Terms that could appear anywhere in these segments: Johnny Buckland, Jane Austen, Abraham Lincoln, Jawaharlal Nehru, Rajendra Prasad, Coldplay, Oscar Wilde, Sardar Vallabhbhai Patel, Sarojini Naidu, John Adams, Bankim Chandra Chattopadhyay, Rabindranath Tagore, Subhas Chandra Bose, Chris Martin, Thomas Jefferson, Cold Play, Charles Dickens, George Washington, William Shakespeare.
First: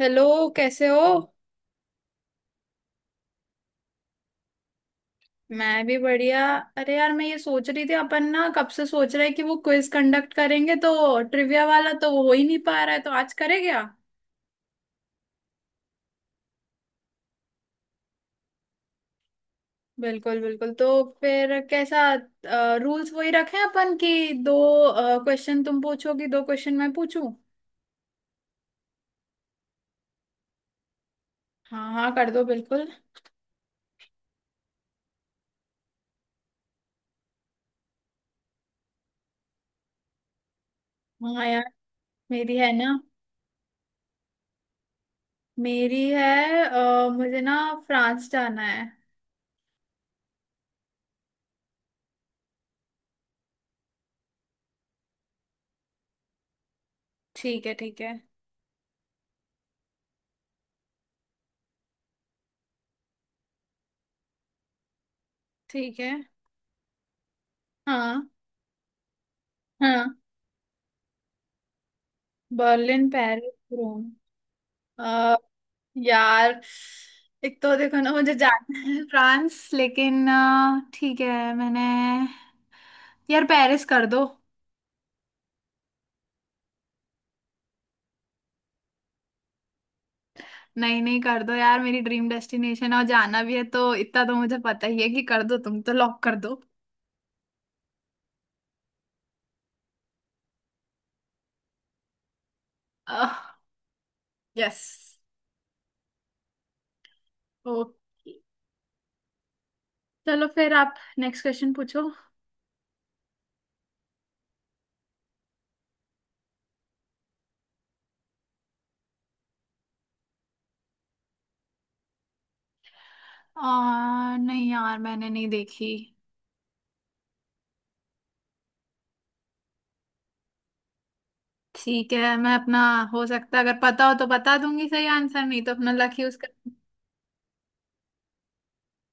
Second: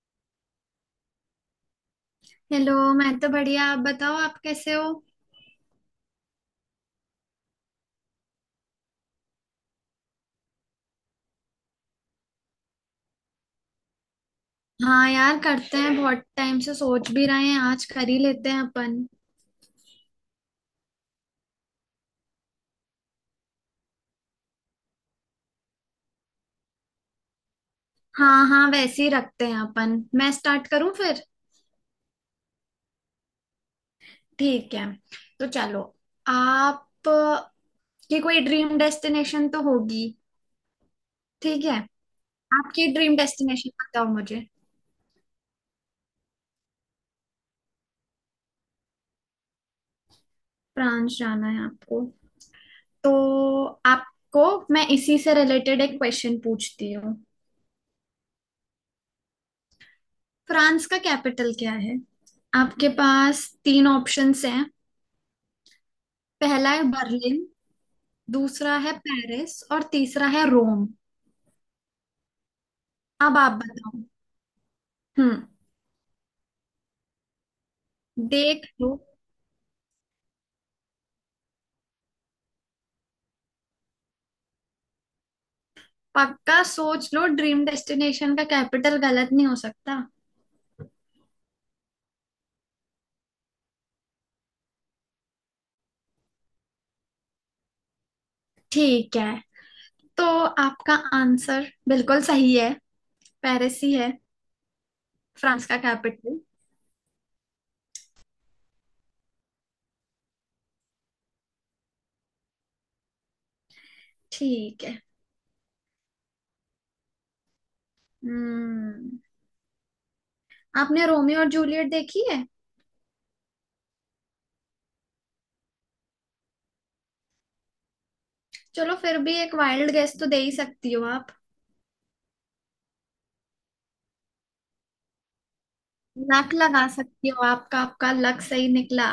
Hello. कैसे हो? Hello. मैं तो बढ़िया, आप बताओ, आप कैसे हो? मैं भी बढ़िया। अरे यार, मैं ये सोच रही थी, अपन ना कब से सोच रहे हैं कि वो क्विज कंडक्ट करेंगे, तो ट्रिविया वाला तो वो हो ही नहीं पा रहा है, तो आज करे क्या? हाँ यार, करते हैं, बहुत टाइम से सोच भी रहे हैं, आज कर ही लेते हैं अपन। बिल्कुल बिल्कुल। तो फिर कैसा? रूल्स वही रखें अपन कि दो क्वेश्चन तुम पूछोगी, दो क्वेश्चन मैं पूछूं। हाँ हाँ, वैसे ही रखते हैं अपन। मैं स्टार्ट करूं फिर? हाँ हाँ, कर दो, बिल्कुल। ठीक है, तो चलो। आप की कोई ड्रीम डेस्टिनेशन तो होगी। हाँ यार। ठीक है, मेरी है आपकी ना। ड्रीम डेस्टिनेशन बताओ मुझे। मेरी है, मुझे ना फ्रांस जाना है। फ्रांस जाना है आपको? तो आपको मैं इसी से रिलेटेड एक क्वेश्चन पूछती हूँ। ठीक है, ठीक है। फ्रांस का कैपिटल क्या है? आपके पास तीन ऑप्शंस हैं। ठीक है। पहला है बर्लिन, हाँ दूसरा है पेरिस और हाँ। तीसरा है रोम। बर्लिन, अब पेरिस, आप बताओ। रोम। अ, हम्म। यार, एक तो देखो ना, मुझे देख जाना लो, है फ्रांस, लेकिन ठीक है, मैंने... यार पेरिस कर दो। पक्का सोच लो, ड्रीम डेस्टिनेशन का कैपिटल गलत नहीं हो सकता। नहीं नहीं, कर दो यार, मेरी ड्रीम डेस्टिनेशन है और जाना भी है, तो इतना तो मुझे पता ही है कि कर दो, तुम तो लॉक कर दो। ठीक है, तो आपका आंसर बिल्कुल सही है, पेरिस ही है यस। फ्रांस का कैपिटल। ओके। चलो फिर आप नेक्स्ट क्वेश्चन पूछो। ठीक है। हम्म। आपने रोमियो और जूलियट देखी है? नहीं यार, मैंने नहीं देखी। चलो फिर भी एक वाइल्ड गेस तो दे ही सकती हो आप। ठीक है, मैं अपना... हो सकता है अगर पता हो तो बता दूंगी सही आंसर, नहीं तो अपना लक यूज लक कर। लगा सकती हो, आपका आपका लक सही निकला,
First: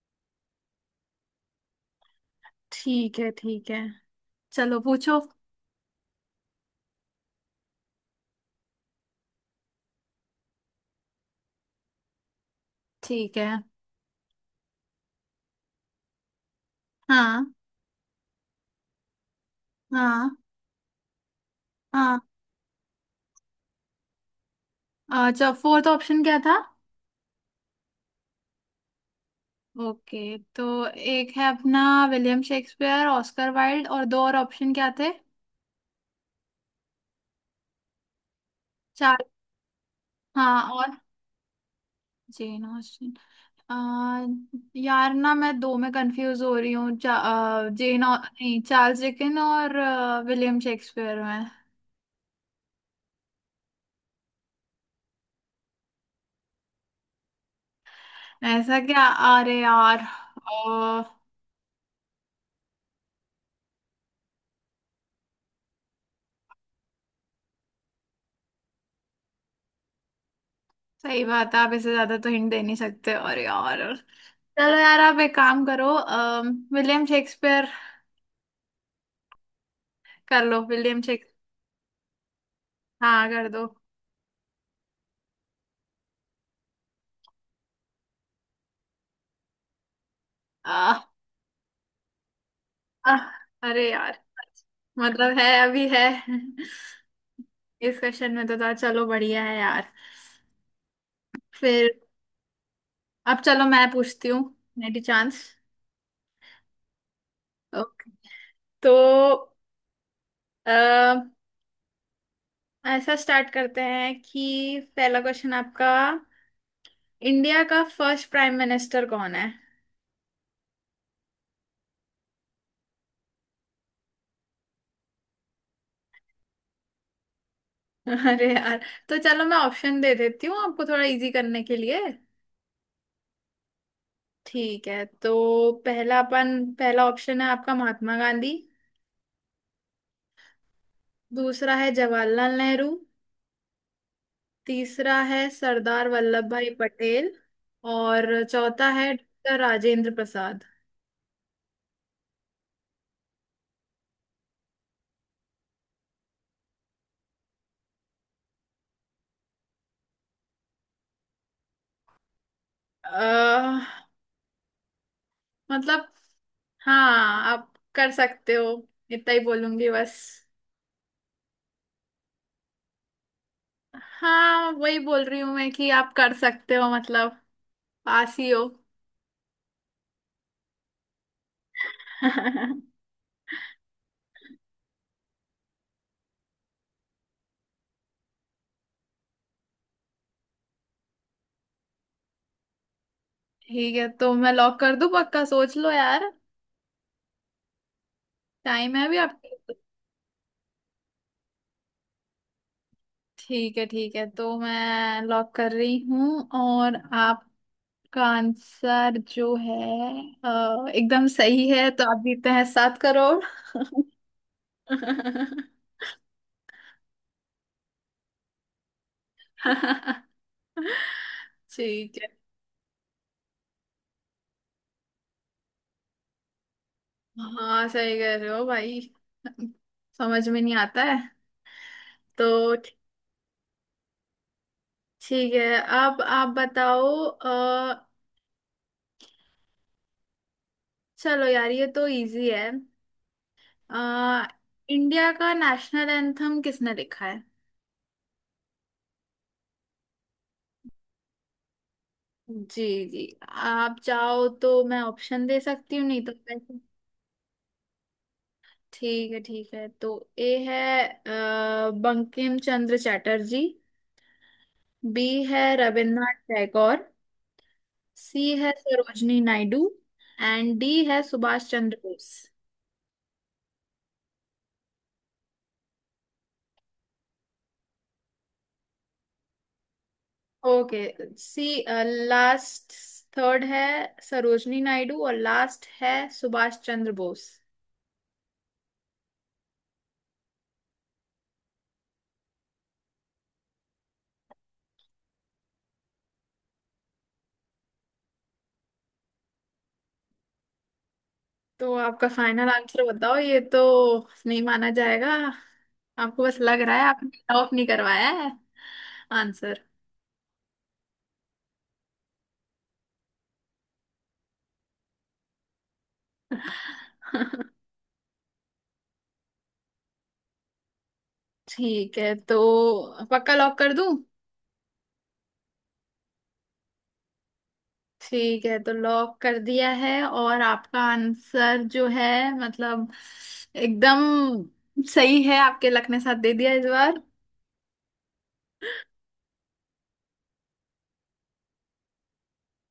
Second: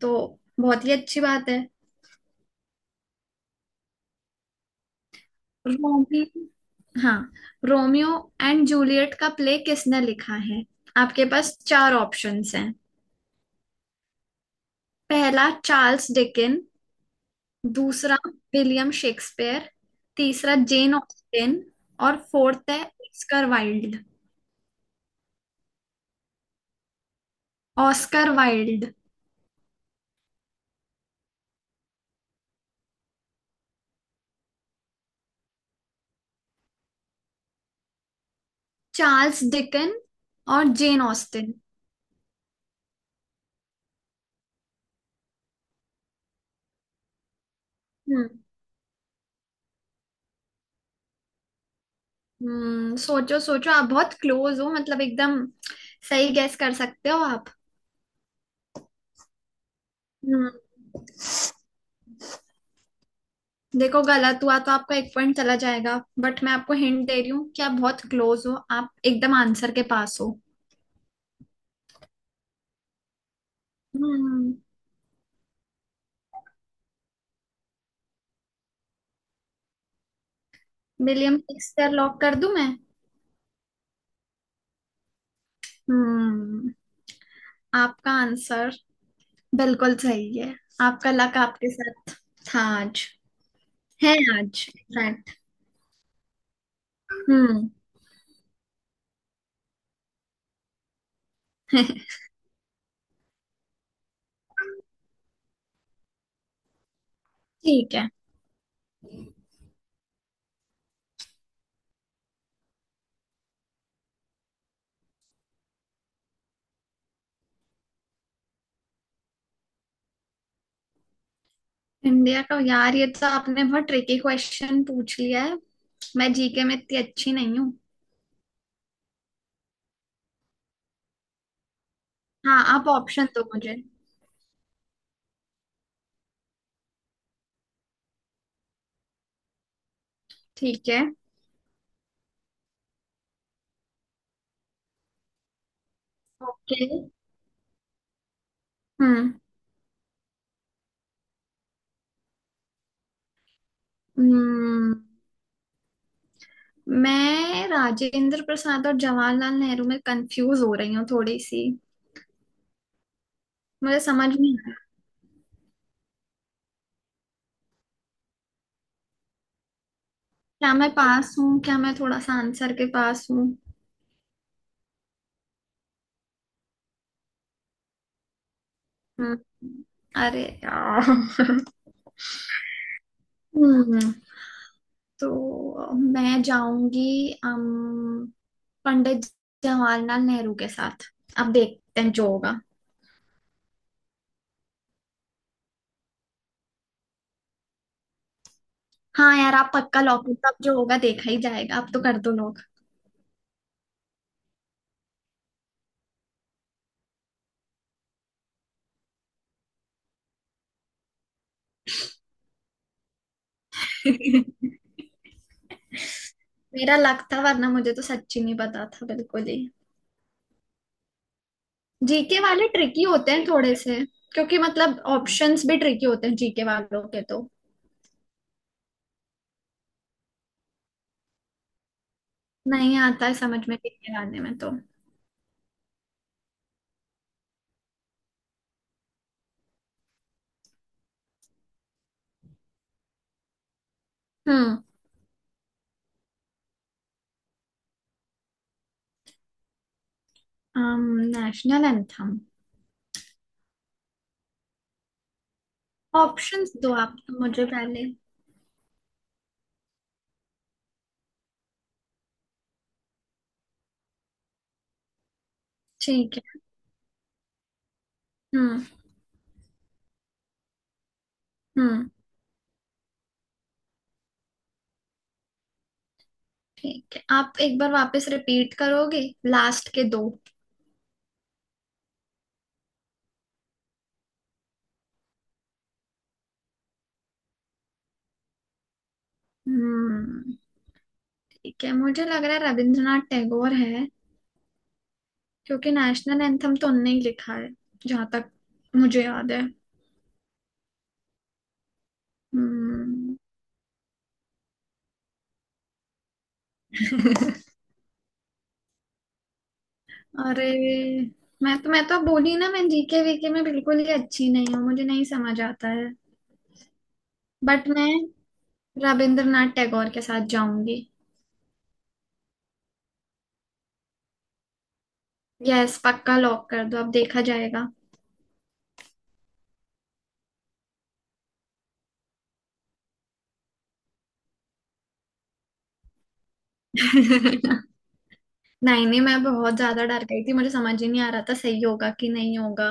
तो बहुत ही अच्छी बात है। ठीक है, ठीक है। चलो पूछो। रोमी, हाँ, रोमियो एंड जूलियट का प्ले किसने लिखा है? आपके पास चार ऑप्शंस हैं। ठीक है। पहला चार्ल्स डिकिन, हाँ। दूसरा विलियम शेक्सपियर, हाँ। तीसरा जेन ऑस्टिन और हाँ। फोर्थ है ऑस्कर वाइल्ड। अच्छा, फोर्थ ऑप्शन क्या था? ऑस्कर वाइल्ड, ओके, तो एक है अपना विलियम शेक्सपियर, ऑस्कर वाइल्ड, और दो और ऑप्शन क्या थे? चार? चार्ल्स डिकिन हाँ, और और? Jane Austen. Jane Austen. आ, यार ना, मैं दो में कंफ्यूज हो रही हूँ, चा, आ, जेन ऑ- हम्म। नहीं, चार्ल्स डिकन और विलियम शेक्सपियर में। सोचो सोचो, आप बहुत क्लोज हो, मतलब एकदम सही गैस कर सकते हो आप। ऐसा क्या? अरे यार। हम्म, देखो, गलत हुआ तो आपका एक पॉइंट चला जाएगा, बट मैं आपको हिंट दे रही हूँ कि आप बहुत क्लोज हो, आप एकदम आंसर के पास हो। सही बात है, आप इससे ज्यादा तो हिंट दे नहीं सकते, और यार... हम्म। चलो यार, आप एक काम करो, विलियम शेक्सपियर कर लो। विलियम शेक्स... विलियम शेक्सपियर लॉक कर दूं मैं? हाँ कर दो। हम्म। आपका आंसर बिल्कुल सही है, आ, आपका लक आपके साथ था आज, आ, अरे है यार। आज इनफैक्ट। मतलब है, अभी है। हम्म। इस क्वेश्चन में तो था, चलो बढ़िया है यार। फिर... अब चलो, मैं पूछती हूँ। मेरी चांस। ठीक है। ओके। तो अ, ऐसा स्टार्ट करते हैं कि पहला क्वेश्चन आपका — इंडिया का फर्स्ट प्राइम मिनिस्टर कौन है? इंडिया का? यार, ये तो आपने बहुत ट्रिकी क्वेश्चन पूछ लिया है, मैं जीके में इतनी अच्छी नहीं हूँ। अरे यार। तो चलो, मैं ऑप्शन दे देती हूँ आपको थोड़ा इजी करने के लिए। हाँ आप ऑप्शन दो मुझे। ठीक है, तो पहला अपन पहला ऑप्शन है आपका महात्मा गांधी, ठीक है। दूसरा है जवाहरलाल नेहरू, तीसरा है सरदार वल्लभ भाई ओके। पटेल, और चौथा है हम्म। डॉक्टर राजेंद्र प्रसाद। हम्म। मैं राजेंद्र प्रसाद और जवाहरलाल नेहरू में कंफ्यूज हो रही हूँ थोड़ी सी, मुझे अह। समझ नहीं आ रहा। मतलब... हाँ, आप कर सकते हो, इतना ही बोलूंगी बस। क्या मैं पास हूँ? क्या मैं थोड़ा सा आंसर के पास हूँ? हाँ, वही बोल रही हूँ मैं कि आप कर सकते हो, मतलब पास ही हो। हम्म, अरे यार। हम्म। तो मैं जाऊंगी अम, पंडित जवाहरलाल नेहरू के साथ, अब देखते हैं जो होगा। ठीक है, तो मैं लॉक कर दूं? पक्का सोच लो यार, टाइम है अभी हाँ आपके। यार, आप पक्का लॉक, अब जो होगा देखा ही जाएगा, अब तो कर दो लोग। ठीक है, ठीक है, तो मैं लॉक कर रही हूँ, और आपका आंसर जो है, एकदम सही है, तो आप जीते हैं 7 करोड़। मेरा लक था, वरना मुझे तो सच्ची नहीं पता था बिल्कुल ही। ठीक है। जीके वाले ट्रिकी होते हैं थोड़े से, क्योंकि मतलब ऑप्शंस भी ट्रिकी होते हैं जीके वालों के तो। हाँ, सही कह रहे हो भाई। समझ में नहीं आता है तो। नहीं आता है समझ में जीके वाले में तो। ठीक है, अब आप बताओ। चलो यार, ये तो इजी है। आ, हम्म। इंडिया का नेशनल एंथम किसने लिखा है? National anthem. जी। जी, आप चाहो तो मैं ऑप्शन दे सकती हूँ, नहीं तो ऑप्शंस वैसे... दो आप तो मुझे पहले। ठीक है, ठीक है, तो ए है बंकिम चंद्र चटर्जी, बी है रविन्द्रनाथ ठीक है। टैगोर, सी है हम्म। सरोजनी नायडू, एंड डी है सुभाष चंद्र हम्म। बोस। ठीक है, आप एक बार वापस रिपीट करोगे लास्ट के दो? ओके। सी... लास्ट... थर्ड है सरोजनी नायडू और लास्ट है सुभाष चंद्र बोस। हम्म। ठीक है, मुझे लग रहा है रविंद्रनाथ टैगोर है, क्योंकि नेशनल एंथम तो उनने ही लिखा है जहां तक मुझे याद है। तो आपका फाइनल आंसर बताओ, हम्म। ये तो नहीं माना जाएगा। आपको बस लग रहा है, आपने टॉप नहीं करवाया है। आंसर? अरे, मैं तो बोली ना, मैं जीके वीके में बिल्कुल ही अच्छी नहीं हूँ, मुझे नहीं समझ आता है। बट मैं रविंद्रनाथ टैगोर के साथ जाऊंगी। ठीक है, तो पक्का लॉक कर दूं? यस, पक्का लॉक कर दो, अब देखा जाएगा। ठीक है, तो लॉक कर दिया है, और आपका आंसर जो है, मतलब एकदम सही है। आपके लक ने साथ दे दिया इस बार। नहीं नहीं, मैं बहुत ज्यादा डर गई थी, मुझे समझ ही नहीं आ रहा था सही होगा कि नहीं होगा।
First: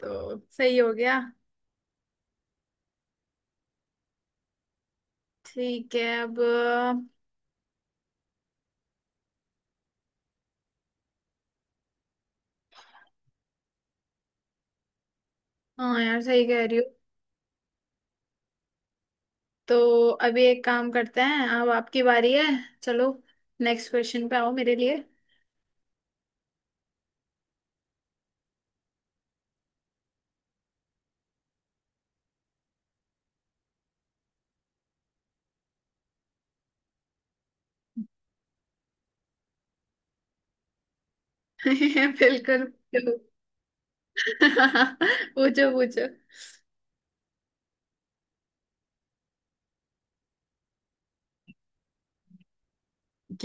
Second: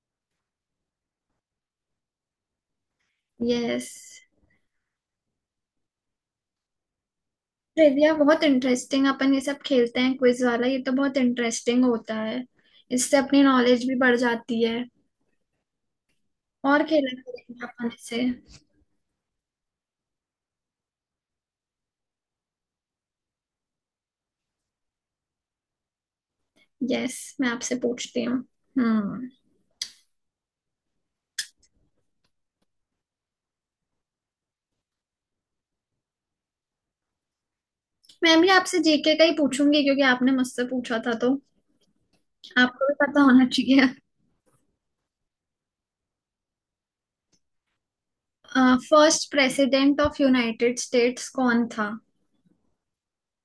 तो सही हो गया। यस। ठीक है, अब... ट्रिविया बहुत इंटरेस्टिंग, अपन ये सब खेलते हैं क्विज वाला, ये तो बहुत इंटरेस्टिंग होता है, इससे अपनी नॉलेज भी बढ़ जाती है। हाँ यार, सही कह रही हो। और खेला करेंगे अपन इसे। तो अभी एक काम करते हैं, अब आपकी बारी है। चलो, नेक्स्ट क्वेश्चन पे आओ मेरे लिए। यस, मैं आपसे पूछती हूँ। हम्म। मैं भी आपसे जीके का ही पूछूंगी, क्योंकि आपने मुझसे पूछा था, तो बिल्कुल। आपको भी बिल्कुल। पता होना चाहिए। पूछो, पूछो। First president of United States कौन था?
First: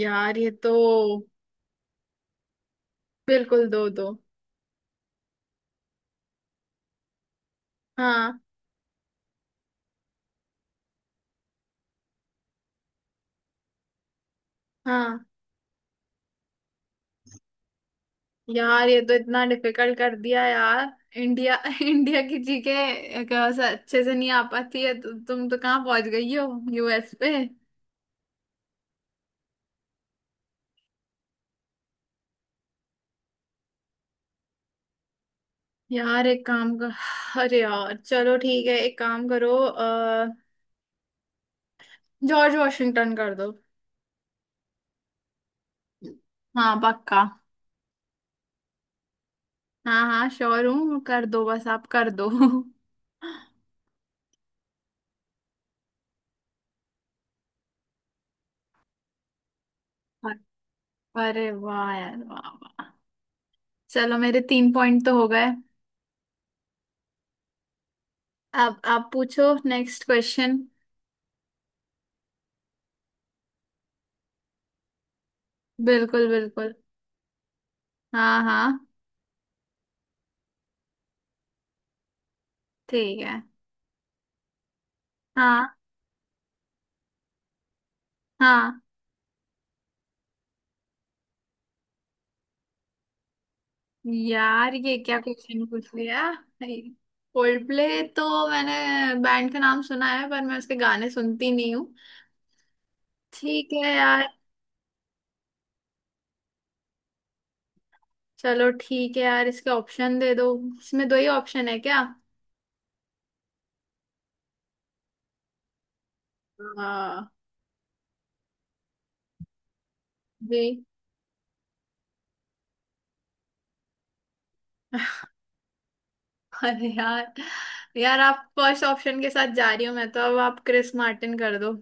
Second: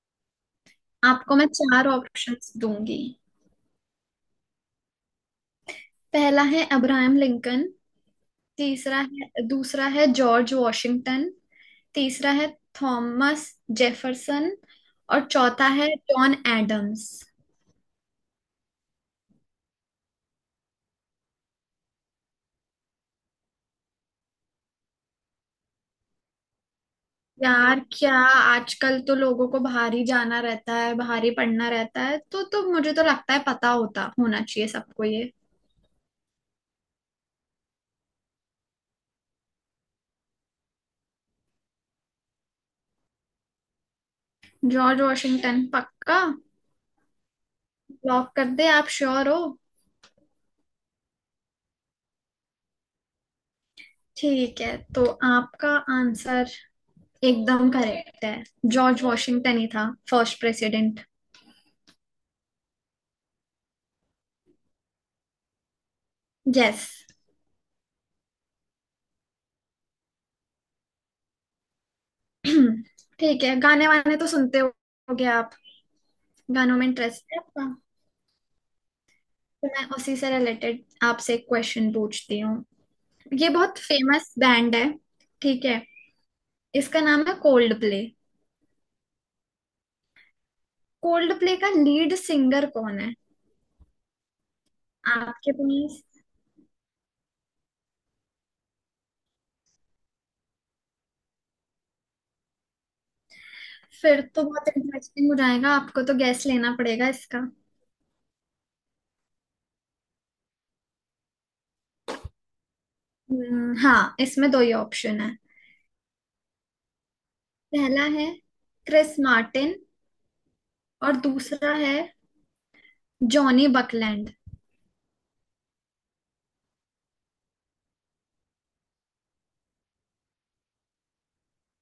यार ये तो... आपको मैं चार ऑप्शंस दूंगी। बिल्कुल, दो दो। पहला है अब्राहम लिंकन, हाँ। तीसरा है दूसरा है जॉर्ज वॉशिंगटन, तीसरा है थॉमस जेफरसन हाँ। और चौथा है जॉन एडम्स। यार ये तो इतना डिफिकल्ट कर दिया यार। इंडिया इंडिया की जीके अच्छे से नहीं आ पाती है, तो तुम तो कहाँ पहुंच गई हो, यूएस पे। यार क्या, आजकल तो लोगों को बाहर ही जाना रहता है, बाहर ही पढ़ना रहता है, तो मुझे तो लगता है पता होता होना चाहिए सबको ये। यार, एक काम कर। अरे यार, चलो ठीक है, एक काम करो, जॉर्ज वॉशिंगटन कर दो। जॉर्ज वॉशिंगटन पक्का हाँ, पक्का। लॉक कर दे? आप श्योर हो? हाँ हाँ, श्योर हूँ, कर दो बस, आप कर दो। ठीक है, तो आपका आंसर एकदम करेक्ट है, जॉर्ज वॉशिंगटन ही था फर्स्ट प्रेसिडेंट। अरे वाह यार, वाह वाह। चलो, मेरे 3 पॉइंट तो हो गए। यस। अब आप पूछो नेक्स्ट क्वेश्चन। ठीक है, गाने वाने तो सुनते होगे आप? बिल्कुल बिल्कुल। गानों में इंटरेस्ट है आपका? हाँ हाँ। तो मैं उसी से रिलेटेड आपसे एक क्वेश्चन पूछती हूँ। ठीक है। ये बहुत फेमस बैंड है, ठीक हाँ है, इसका नाम है कोल्ड प्ले। हाँ। कोल्ड प्ले का लीड सिंगर कौन है? यार, ये क्या आपके क्वेश्चन पूछ पास, लिया? Coldplay? तो मैंने बैंड का नाम सुना है, पर मैं उसके गाने सुनती नहीं हूँ। ठीक है फिर यार। तो बहुत इंटरेस्टिंग हो जाएगा, आपको तो गैस लेना पड़ेगा इसका। चलो ठीक है यार, इसके ऑप्शन दे दो। इसमें दो ही ऑप्शन है क्या? हाँ, इसमें दो ही ऑप्शन है। हाँ। पहला है क्रिस मार्टिन जी। और दूसरा है जॉनी बकलैंड। अरे यार। यार, आप फर्स्ट ऑप्शन के साथ जा रही हो, मैं तो... अब आप क्रिस मार्टिन कर दो।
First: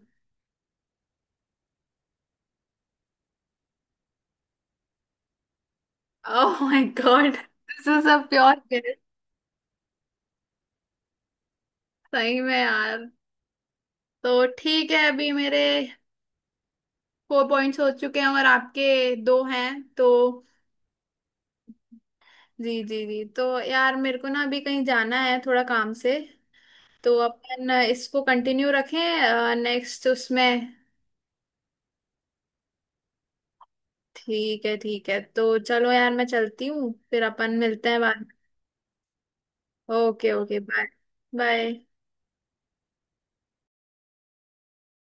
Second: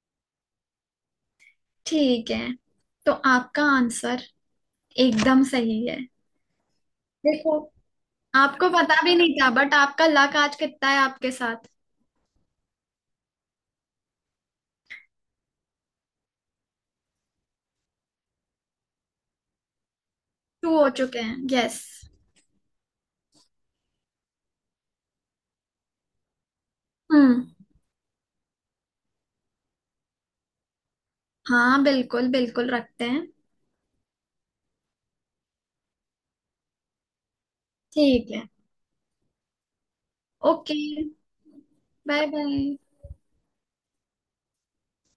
ठीक है, तो आपका आंसर एकदम सही है। ओह माय गॉड, देखो, दिस इज अ प्योर आपको गेस। पता भी नहीं था, बट आपका लक आज कितना है आपके साथ। सही में यार। तो ठीक है, अभी मेरे 4 पॉइंट्स हो चुके हैं और आपके दो हैं, तो... टू हो चुके हैं, यस। जी जी जी, तो यार, मेरे को ना अभी कहीं जाना है थोड़ा काम से, तो हम्म। अपन इसको कंटिन्यू रखें, नेक्स्ट उसमें। हाँ, बिल्कुल बिल्कुल रखते हैं। ठीक है, ठीक है, तो चलो यार, मैं चलती हूँ, फिर अपन मिलते हैं बाद। ठीक है। Okay. Okay, okay, bye. Bye. Bye. Bye.